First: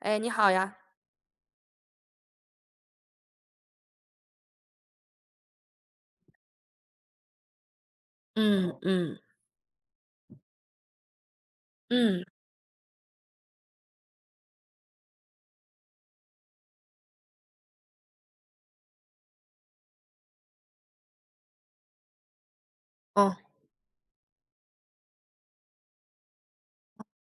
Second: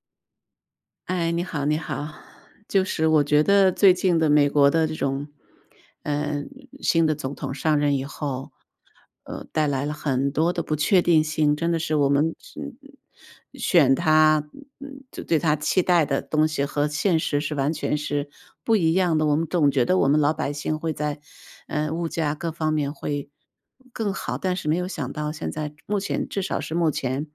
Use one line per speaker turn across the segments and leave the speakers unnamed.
哎，你好呀。
哎，你好你好。就是我觉得，最近的美国的这种嗯，新的总统上任以后
嗯嗯。
呃，带来了很多的不确定性，真的是我
嗯。
们是嗯，选他嗯，就对他期待的东西和现实是完全是不一样的。我们总觉得我们老百姓会在呃，物价各方面会
哦。
更好，但是没有想到现在，目前至少是目前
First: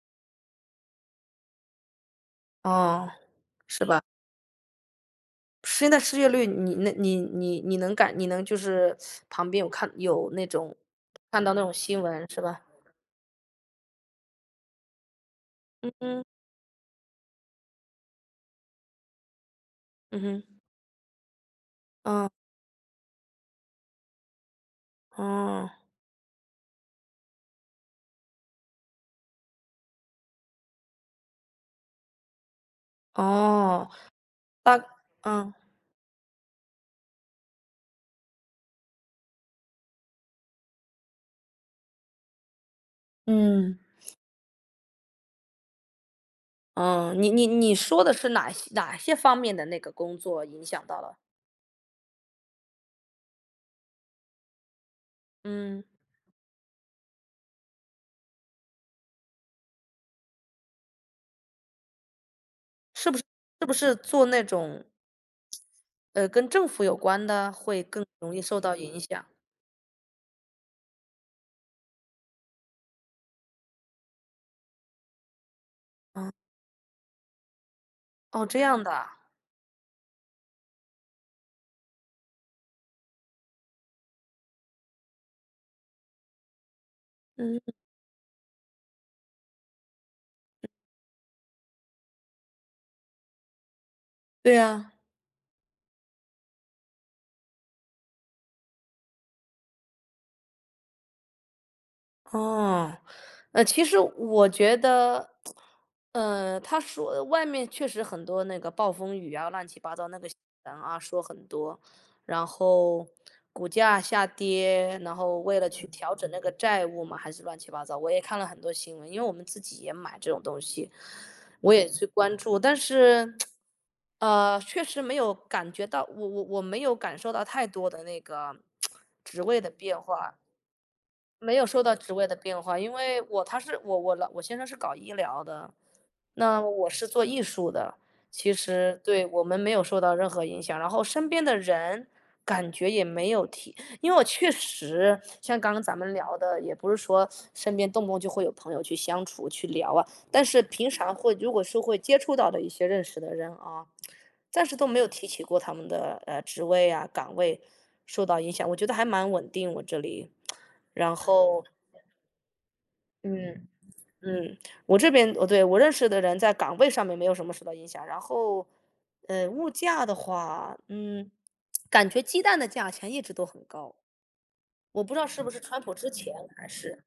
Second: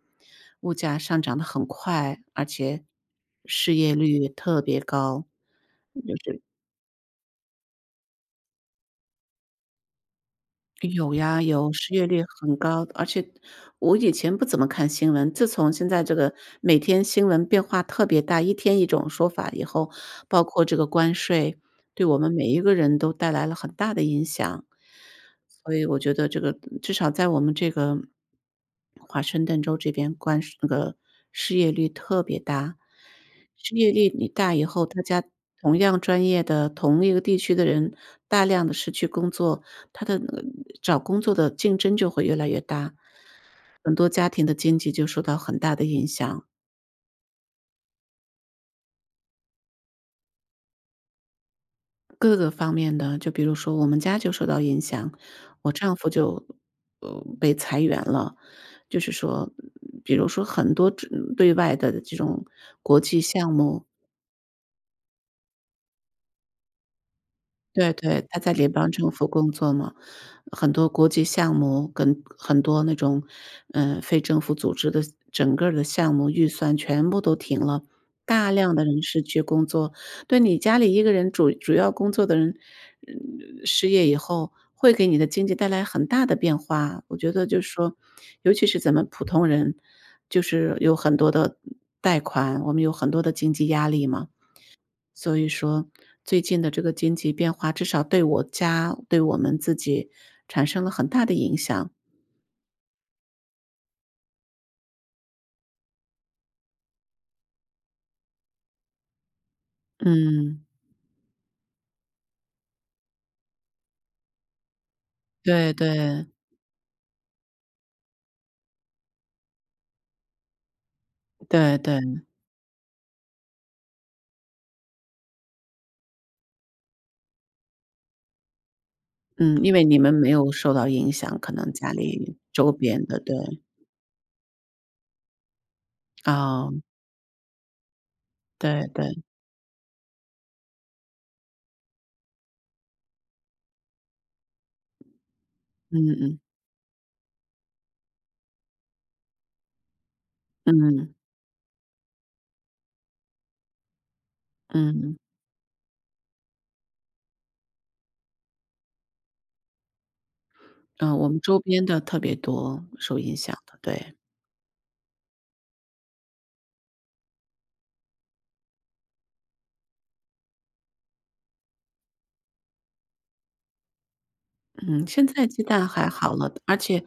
物价上涨得很快，而且，
哦，
失
是
业
吧。
率特别高，
现在
就
失业
是
率，你那你你你能感你能就是 旁边有看有那种，
有呀，
看到
有，失
新
业率
闻，是
很
吧？
高。而且我以前不怎么看新闻，自从现
嗯
在这
嗯。
个每天新闻变化特别大，一天一种说法以后，
嗯
包
哼。
括这个关税，对我
嗯。
们每一个人都带来了很大的影响。所
哦。
以我觉得这个至少在我们这个 华盛顿州这边关税这个失业率特别大。失
哦。
业率一大以
大
后，大家
嗯。
同样专业的，同一个地区的人，大量地失去工作，它的那个找工作的竞争就会越来越大，
嗯。
很多家庭的经济就受到很大的影响。
呃，你你你说的是哪些哪些方面的那个工作影响到了？
各个方面的，就比如说我们家就受到影响，我
嗯。
丈夫就呃，被裁员了，就是说比如说很多这对外的这种国
是不
际
是
项
是不
目。
是做那种呃，跟政府有关的会
对
更
对，
容
他
易
在
受
联
到
邦
影
政
响？
府工作嘛，很多国际项目跟很多那种呃，非政府组织的整个儿的项目
啊。
预算全部都停了，
哦，
大
这
量
样
的
的
人
啊。
失去工作。对，你家里一个人，主主要工作的人呃，失业以后会给你的经济带来很大的变化。我觉得就是
嗯。
说，尤其是咱们普通人就是有很多的呃，贷款，我们有很多的经济压力嘛。
对呀。
所以说最近的这个经济变化，至少对我家、对我们自己产生了很大的影响。
哦。呃，其实我觉得 呃，他说外面确实很多那个暴风雨啊，乱七八糟那个新
嗯。
闻啊，说很多，然后股价下跌，然后为了
对
去调
对。
整那个债务嘛还是乱七八糟，我也看了很多新闻，因为我们自己也买这种东西，我
对
也去
对。
关注，但是 呃，确实没有感觉到，我我我没有感受到太多的那个 职位
嗯，
的
因为
变
你们没
化。
有受到影响，可
没有
能
受
家
到职位的
里、
变
周
化，因
边的。
为
对。
我他是我我老我先生是搞医疗的，那
哦。
我是做艺术的，其
对
实
对。
对，我们没有受到任何影响，然后身边的人感觉也没有提。因为我确实像刚刚咱
嗯
们聊
嗯。
的，也不是说，身边动不动就会有朋友去相处、去聊啊，但是平常
嗯。
会，如果是会接触到的一些认识的人啊，暂时都没有
嗯。
提起过他们的呃，职位啊，岗位受到影响，我觉得还蛮稳定我这里，
呃，
然
我们周
后
边的特别多，受影响
嗯，
的，对。
嗯，我这边哦，对，我认识的人在岗位上面没有什么受到影响，然后呃，物价的话，嗯，感觉鸡蛋的价钱一直都很高。我
嗯，
不知道
现
是
在
不是
鸡
川
蛋
普
还
之前，
好了，
还
而且
是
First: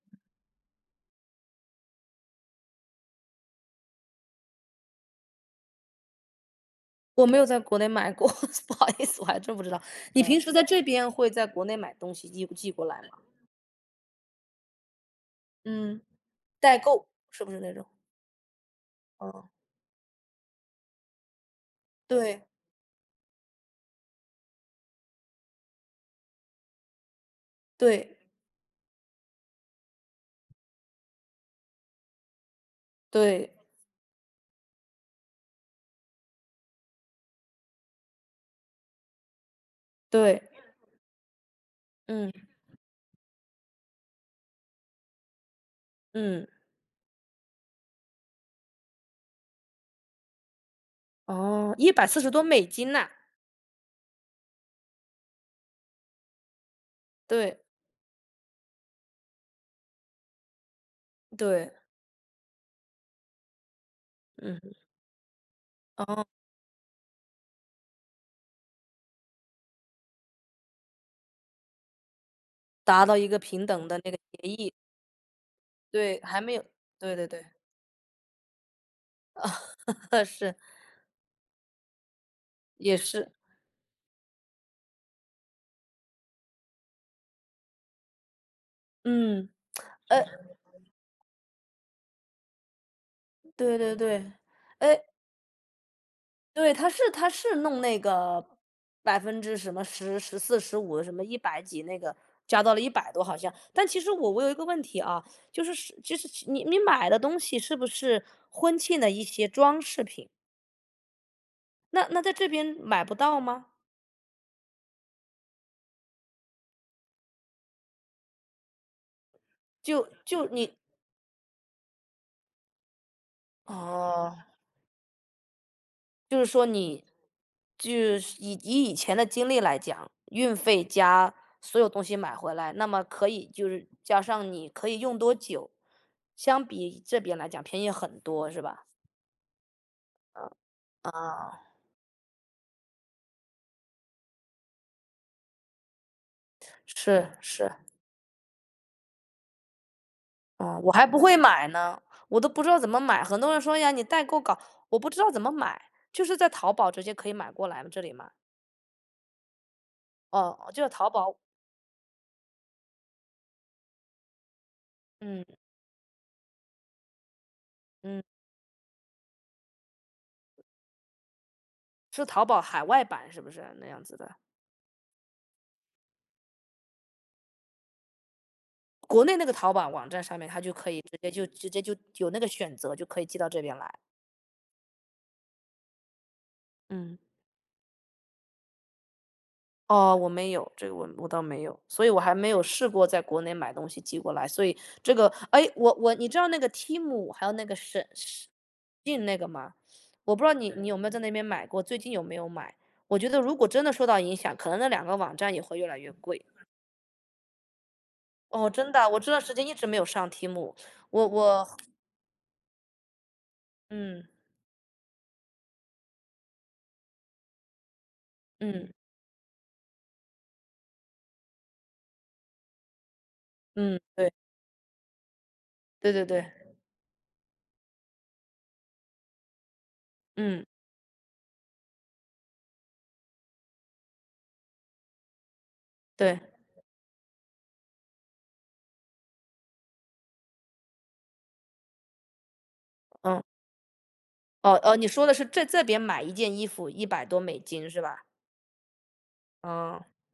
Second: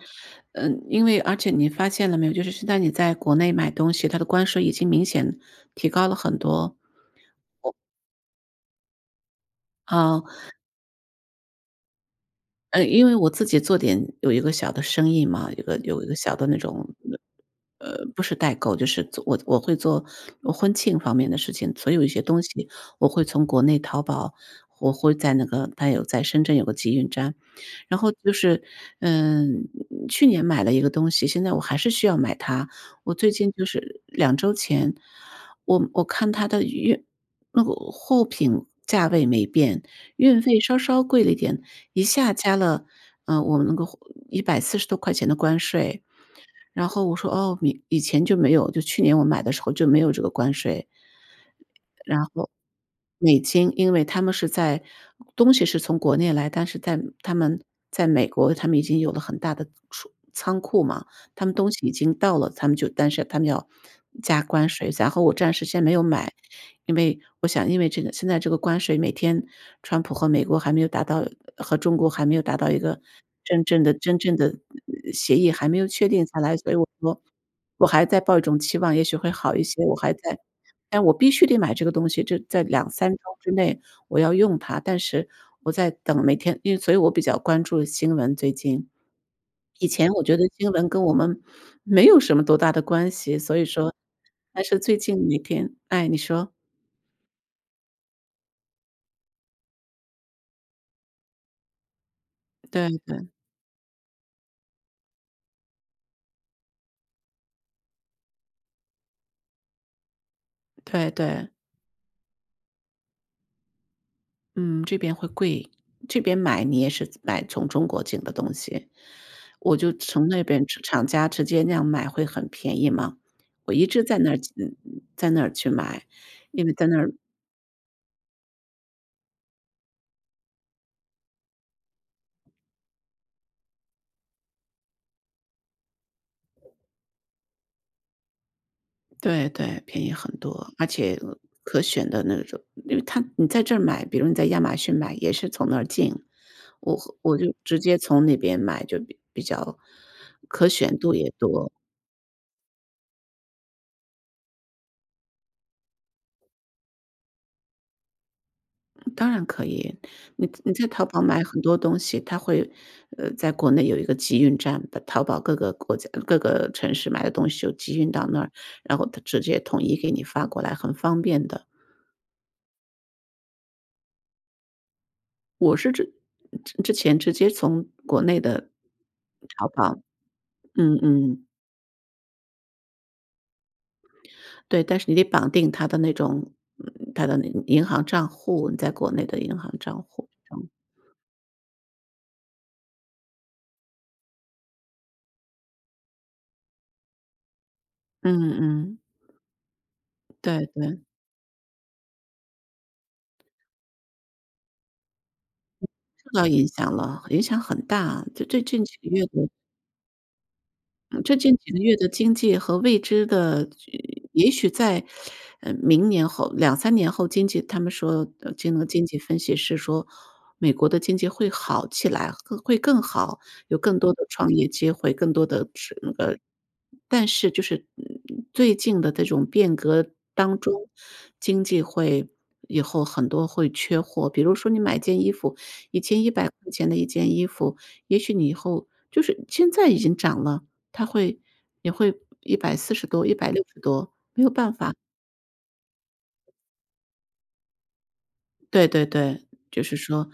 嗯，因为而且你发现了没有，就是现在你在国内买东西，它的关税已经明显提高了很多。
我没有在
我
国内买过，不好意思，我还真不知道，
嗯。
你平时在这边会在国内买东西寄寄
呃，
过来
因为
吗？
我自己做点有一个小的生意嘛，有一个有
嗯，
一个小的那
代
种，
购，是不是那种？
呃，呃，不是代购，就是做我
嗯。
我会做婚庆方面的事情。所以一些东
对。
西我会从国内淘宝，我会在那个，它有在深圳有个集运站，然后
对。
就是嗯，去年买了一个东西，现在我还是需要买它，我最近
对。
就是2周前，我我看它的运那个货品价位没变，运
对。
费稍稍贵了一点，一
嗯。
下加了呃，我那个140多块钱的关税。
嗯。
然后我说：”哦，以以前就没有。”就是去年我买的时候就没有这个关税。
哦，一百四
然
十多
后
美金呐？
美金，因为他们是在东西是从国内来，但是在他
对。
们在美国他们已经有了很大的储仓库嘛，他们东
对。
西已经到了，他们就但是他们要加
嗯
关
哼。
税，然后我暂时先没有
哦。
买，因为我想因为这个现在这个关税，每天川普和美国还没有达到和中国还没有达到一个
达到一个
真
平
正
等
的
的那
真
个
正的，
协
呃，
议。
呃，协议还没有确
对，
定下
还没
来，
有
所以我
对
说
对对。
我还在抱一种期望，也许会好一些，我还 在
是。
但我必须得买这个东西，这在两
也
三周
是。
之内我要用它，但是我在等每天因为所以我比较关注新闻，最近。
嗯，
以前我
哎。
觉得新闻跟我们没有什么多大的关系，所以
对
说
对对，
但是最
哎。
近每天唉，你说。
对，他是他是弄那个百分之什么，10、14、15，什么100几那个加到了一
对
百多
对。
好像，但其实我我有一个问题啊，就是就是，你你买的东西是不是婚庆的一些装饰品？
对对。
那那在这边买不到吗？
嗯，这边会贵。这边买，你也是从买从中国进的东西。我就
就
从那
就
边
你
厂厂家直接那样买，会很便宜嘛。我一直在那儿
哦。
进嗯，在那儿去买。
就是
因
说
为在那
你
儿
就是以以前的经历来讲，运费加所有东西买回来，那么可以就是加上你可以用多久，相比这边来讲便宜很多，是吧？
对对，便宜很多，而且，呃，
哦。
可选的那种因为它你在这儿买，比如你在亚马逊买，也是从那儿进。我和
是，
我就
是。
直接从那边买就比比较可
哦，我
选
还
度
不
也
会买
多。
呢，我都不知道怎么买。很多人说：”哎呀，你代购搞“我不知道怎么买。就是在淘宝直接可以买过来了这里吗？
嗯，当然可以，你
哦哦，
你
就
在淘
淘
宝
宝
买很多东西，它会呃，在国内有一个集运站，把淘宝
嗯。
各个国家呃，各个城市买的东西就集运
嗯。
到那儿，然后它直接统一给你发过来，很方便的。
是淘宝海外版，是不是？那样子的。
我是之嗯，之之前直接从国内的
国内那个
淘
淘宝
宝
网站上面，它就可
嗯
以直接就
嗯。
直接就有那个选择，就可以寄到这边来。
对，但是你得绑定它的那种
嗯。
它的那个银行账户，你在国内的银行账
哦，
户，
我没
这样。
有，这个我我倒没有，所以我还没有试过在国内买东西寄过来，所以这个哎，我我你知道那个 TEMU，还有那个沈
嗯嗯。
SHEIN 那个吗？我不知道
对
你你有
对。
没有在那边买过，最近有没有买，我觉得如果真的受到影响，可能那2个网站也会
嗯，
越来越
受
贵。
到影响了，影响很大，就这这
哦，
近
真
几
的啊，
个
我
月
这段
的
时间一直没有上 TEMU，
嗯，
我
这近
我
几个月的经济和未知的
嗯。
也许在，呃，明年后2-3年后经济他们说呃，这个
嗯。
经济分析师说，“美国的经济会好起来，会更好，有更
嗯，
多的
对。
创业机会，更多的是
对
那
对
个”
对。
但是就是，嗯嗯，最近的这种变革当
嗯。
中，经济会以后很多会缺货，比如说你买件衣服，以前一
对。
百块钱的一件衣服，也许你以后就是现在已经涨了，它会也会140多、一
嗯。
百六十多，没有办
哦
法。
哦，你说的是，这这边买一件衣服100多美金，是吧？
对对对，就是
哦。
说，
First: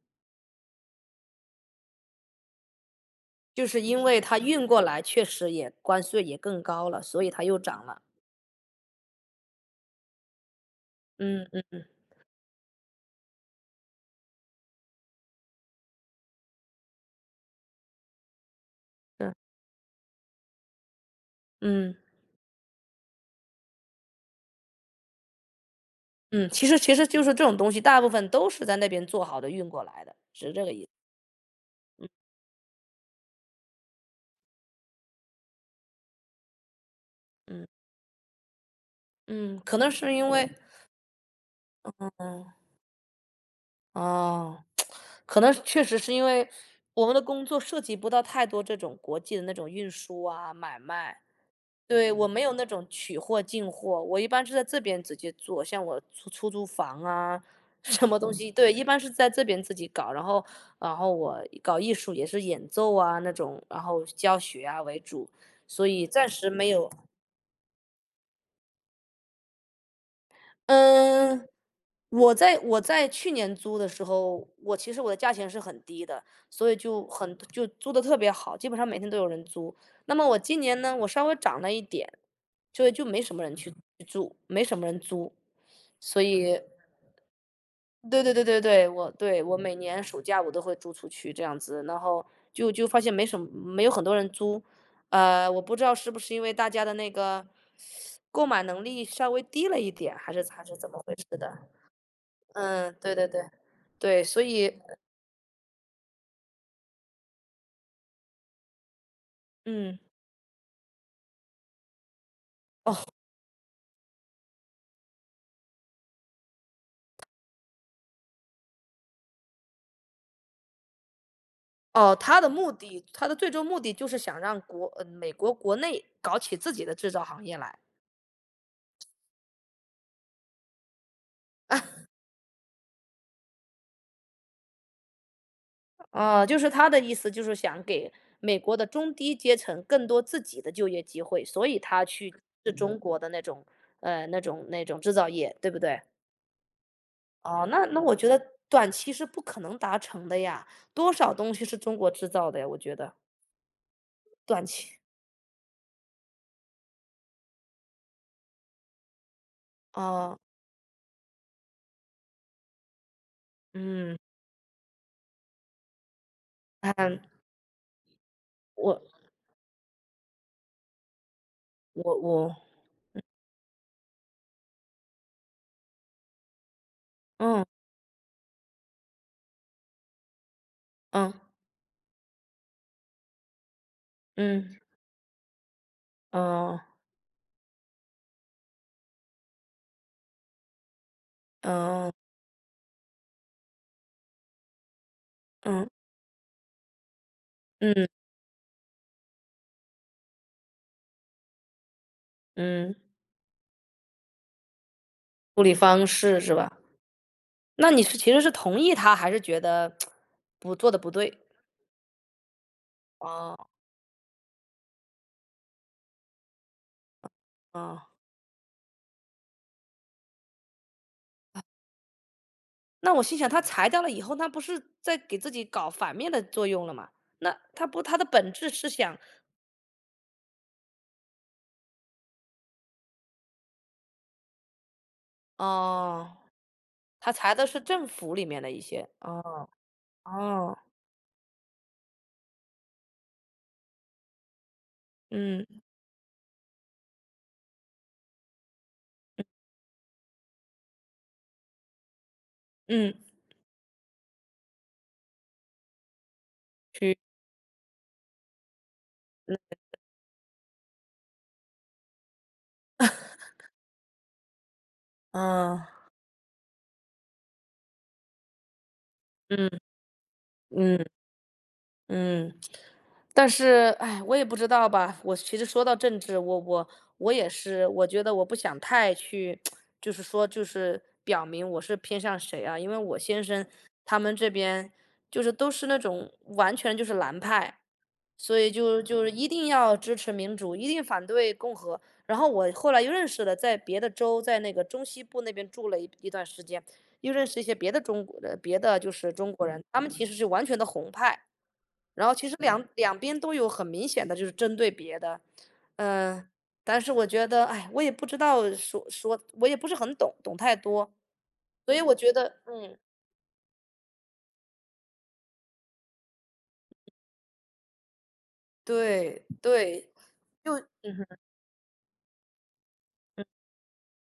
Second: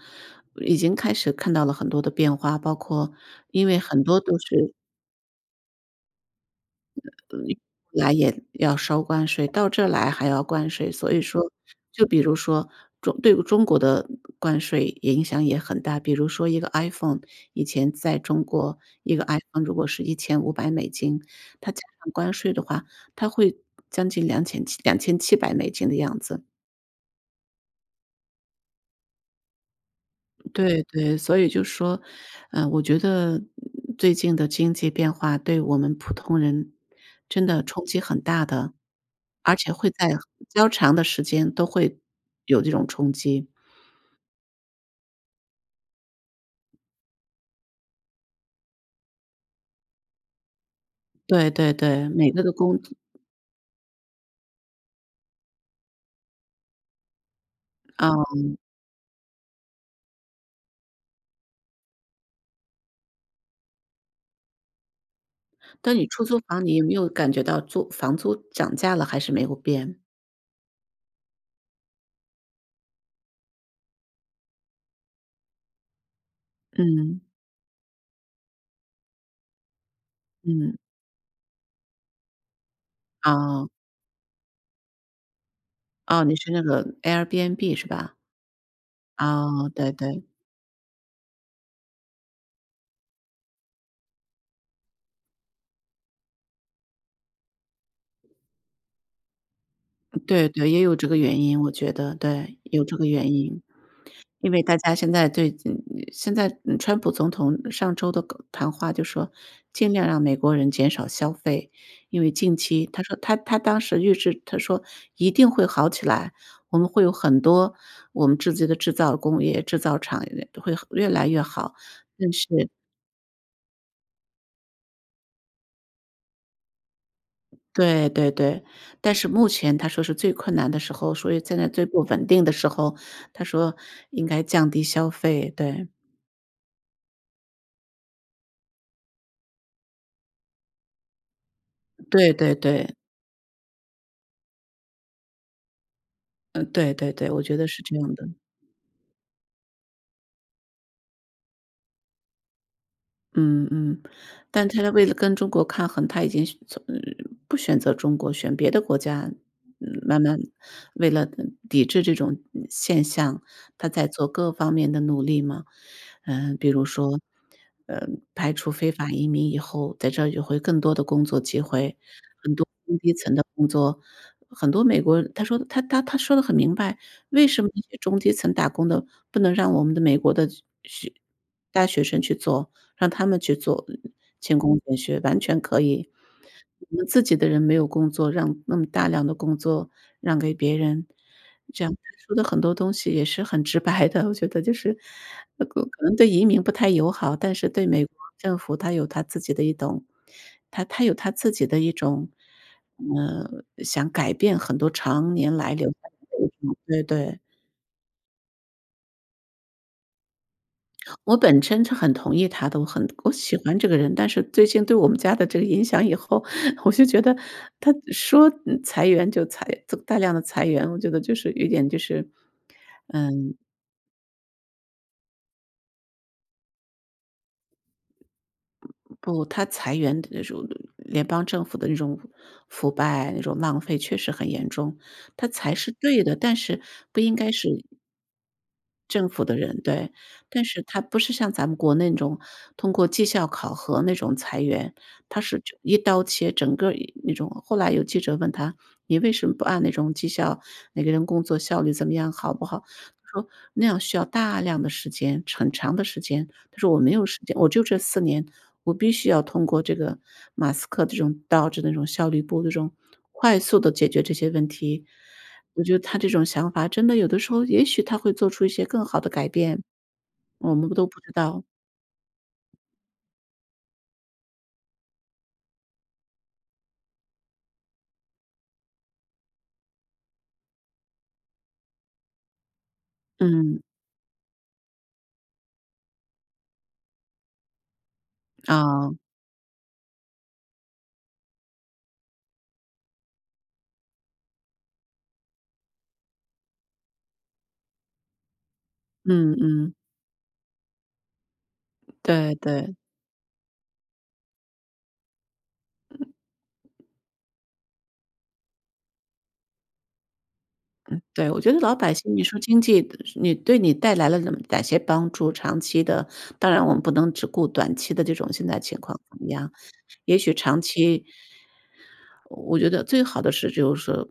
已经开始看到了很多的变化，包括
就
因为
是因
很多
为
都
它运
是
过来确实也关税也更高了，所以它又涨了。
来也，要收关税，到这来还要关税，所以
嗯
说，
嗯嗯。
就比如说，中对中国的关税也影响也很大，比如说一个 IPhone，以前在中国，一个
嗯。
IPhone 如果是$1500，它加
嗯。
上关税的话，它会将近两浅七$2700的样子。
嗯，其实其实就是这种东西，大部分都是在那边做好的运过来的，是这个
对
意
对，所以就是说，
嗯。
呃，我觉得，呃，最近的经济变化对我们普通人，真的
嗯。
冲击很大的，而
嗯，
且
可
会
能
在
是因
比
为
较长的时间都
嗯
会
嗯嗯。
有这种冲击。
哦，可能确实是因为，我们的工作涉及不到太多这种国际的那种运输啊买卖，
对对对，
对，我
每
没
个的
有那
工
种取货进货，我一般是在这边直接做，像我出出租房啊，什么东西，
嗯。
对，一般是在这边自己搞。然后然后我搞艺术也是演奏啊那种，然后教学啊为主，所
但你
以
出
暂
租
时
房，
没
你有
有
没有感觉到租房租涨价了？还是没有变？
嗯，我在我在去年租的时候，我其实我的价钱是很低的，所以就
嗯。
很就租得特别好，基本上每天都有人租，那么我今
嗯。
年呢，我稍微涨了一点，所以就没什么人
哦。
去去住，没什么人租。所
哦，你是
以，
那个 Airbnb，是吧？
对对对对对，我对，我
哦，
每
对
年暑
对。
假我都会租出去这样子，然后就就发现没什么没有很多人租。呃，我不知道是不是因为大家的那个 购买能力稍微低了一点，还是
对
咋还
对，
是
也
怎
有
么
这
回
个
事
原
的。
因，我觉得，对，有
嗯，
这个
对对
原
对，
因。
对，所
因为大
以
家现在对嗯呃，现在川普总统上周的告谈话就说，尽
嗯。
量让美国人减少消费。因为近期他
哦。
说他他当时预制他说一定会好起来，我们会有很多我们自己的制造工业，制造厂呃，会越来越好，
哦，
但
他
是
的目的他的最终目的就是想让国嗯，美国国内搞起自己的制造行业来。
对对对，但是目前他说是最困难的时候，所以现在最不 稳定的时候，他说：“应该降低消费。”对。
哦，就是他的意思就是想给美国的中低阶层，更多自己的就业机会，所以他去
对对
对
对。
中国的那种呃，那种那种制造业，对不对？
嗯，对对对，我觉
哦，
得是
那
这
那
样
我
的。
觉得短期是不可能达成的呀，多少东西是中国制造的呀，我觉得。
嗯嗯，
短
但是它
期
为了跟中国抗衡，它已经选从呃，不选择中国，选别的国家，嗯，慢
哦。
慢为了抵制这种现象，它在
嗯。
做各方面的努力嘛。嗯，比如说，
嗯。
呃，排除非
我
法移民以后，在这就会更多的工作机会，
我
很
我
多中低
嗯。
层的工作。很多美国他说他他他说得很明白，为什
嗯。
么那些中低层打工的，不能让我们的美国的去去
嗯。
大学生去做，让他们去做，勤工
嗯。
俭学，完全可以。
嗯。
我们自己的人没有工作，让那么大量的工作让给别人。这样，他
哦。
说的很多东西，也是很直白的，我觉得就是那个
嗯。
可能对移民不太友好。但是对美
嗯。
国政府它有它自己的一懂他他有它自己的一种，
嗯。
呃，想改变很多常年
处
来
理
留下
方
来
式，
的一
是吧？
种对对。
那你是其实是同意他，还是觉得，不做得不
我
对？
本身是很同意他的，我很我喜
哦。
欢这个人。但是最近对我们家的这个影响以后，我就觉得他
哦。
说嗯，裁员就裁大量的裁员，我觉得就是有点就是，
那我
呃
心想他裁掉了以后，那不是，在给自己搞反面的作用了吗？那他不他的本质是想
不，他裁员的这种联邦政府的这种，腐败那种浪费确实很严重，他裁是对
哦。
的。但是，不
他
应该
裁的
是
是政府里面的一些，
政府的
哦，
人，对，但
哦。
是他不是像咱们国内那种通过绩效考核那种裁员，他是就
嗯。
一刀切，整个一那种。后来有记者问他：“你为
嗯。
什么不按那种绩效？每个人工作效率怎么样，好不好？
嗯。
“他说：”那样需要大量的时间，陈很长的时间。“他说：“我没
去
有时间，我就这4年，我必须要
嗯。
通过这个马斯克这种 DOGE 那种效率部，这种快 速地解决这些问题。”
嗯。
我觉得他这种想法真的有的时候，也许他会做出一些更好的改
嗯。
变。我们不
嗯。
都不知道。
嗯。但是唉，我也不知道吧，我其实说到政治，我我我也是，我觉得我不想太去，就是说，就是表明我是偏向谁啊。因为我先生，
嗯。
他们这边，就是都是那种完全就是蓝派，所以就
哦。
就是一定要支持民主，一定反对共和。然后我后来又认识了在别的州，在那个中西部那边住了一段时间，又认识一些别的中国的别的就是中
嗯
国人，
嗯。
他们其实是完全的红派。然后，其
对
实两
对。
两边都有很明显的就是针对别的。呃，但是我觉得，唉，我也不知道说说，我也不是很懂懂太多。
嗯，对，我觉得
所
老
以
百
我觉
姓你
得
说经
嗯。
济嗯，你对你带来了嗯哪些帮助，长期的。当然我们不能只顾短期的这种现在情况怎
对，
么样，
对，
也许
就
长
嗯
期
哼。
我觉得最好
嗯。
的是就是说，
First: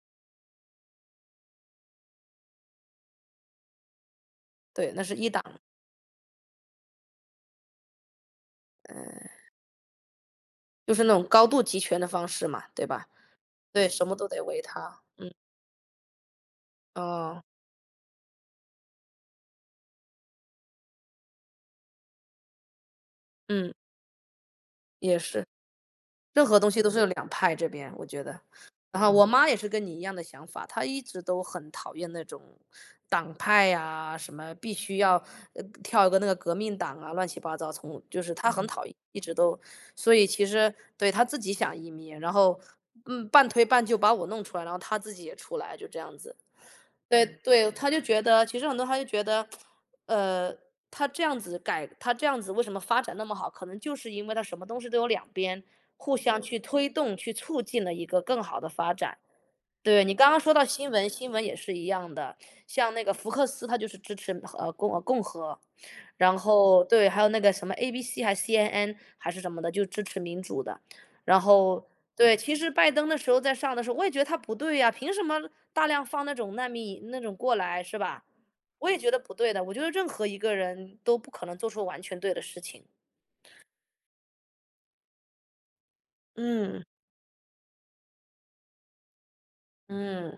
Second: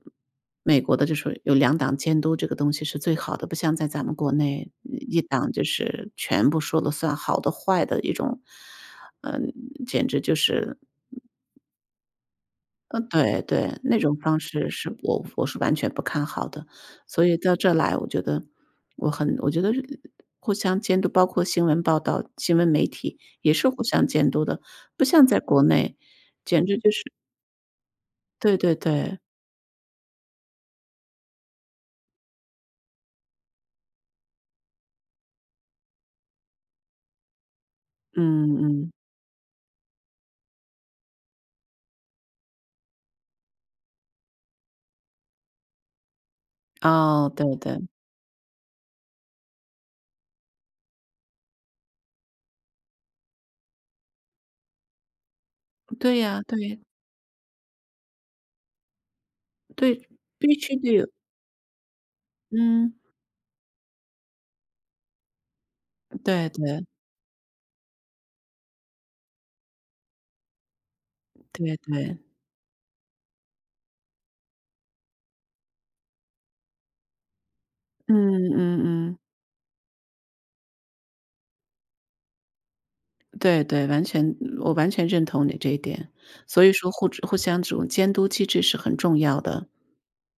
美国的就说有2党监督这个东西是最好的，不像在咱们国内
对，那是
1
1党。
党，就是，全部说了算，好的坏的一种，呃，
呃。
简直就是
就是那种高度集权的方式嘛，对
嗯，
吧？
对对，
对，
那
什
种
么都
方
得唯
式是
它，
我
嗯。
我是完全不看好的。所以
哦。
到这来我觉得我很我觉得互相监督，包括新闻报道，新闻媒体也是
嗯。
互相监督的，不
也
像在
是，
国内
任何
简
东
直
西都
就
是，
是
两派这边，我觉得。
对对
然后
对。
我妈，也是跟你一样的想法，她一直都很讨厌那种，党派啊，什么必须要呃，跳一个那个革命党啊，乱七八糟，从就是她
嗯
很讨
嗯。
厌一直都。所以其实，对，她自己想移民，然后，嗯，半推半就把我弄出来，然后她自己也出来，就这样子。对
哦，对
对，
对。
她就觉得，其实很多她就觉得，呃，它这样子改，它这样子为什么发展那么好？可能就是因为它什么东西都有两边，
对
互
呀，
相，去
对。
推动，去促进了一个更好地发展。对，
对，
你刚刚说
必
到
须
新
得有
闻，新闻也是一样的，像
嗯。
那个福克斯，他就是支持和呃，共啊共和。然
对
后，
对。
对，还有那个什么 ABC 还是 CNN，还是什么的？就支持民主的。然
对
后，
对。
对，其实拜登的时候，在上的时候，我也觉得他不对呀，凭什么，大量放那种难民那种过来，是
嗯
吧？
嗯
我也觉
嗯。
得不对的，我觉得任何一个人，都不可能做出完全对的事情。
对对，完全嗯，我完全认同你这一点，所以
嗯。
说互知互相这种监督机制是很重要的。
嗯。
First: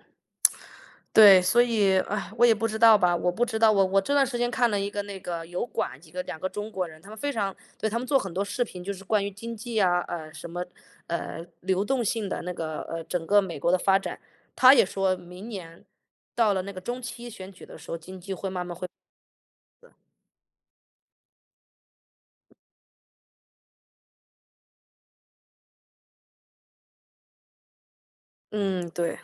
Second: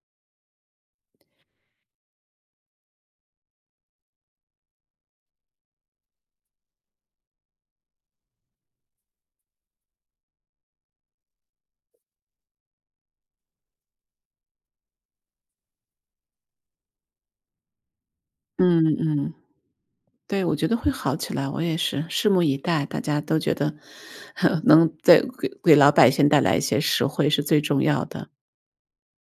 对，所以，唉，我也不知道吧我不知道。我我这段时间看了一个那个油管，几个，2，个中国人，他们非常对，他们做很多视频，就是关于经济啊呃，什么，呃，流动性的那个，呃，整个美国的发展。他也说明年，到了那个中期选举的时候，经济会慢慢
嗯
会
嗯。
呃。
对，我觉得会好起来，我也是，拭目以待，大家都觉得，能在给给老百姓带来一些实惠是最重要的。
嗯，对。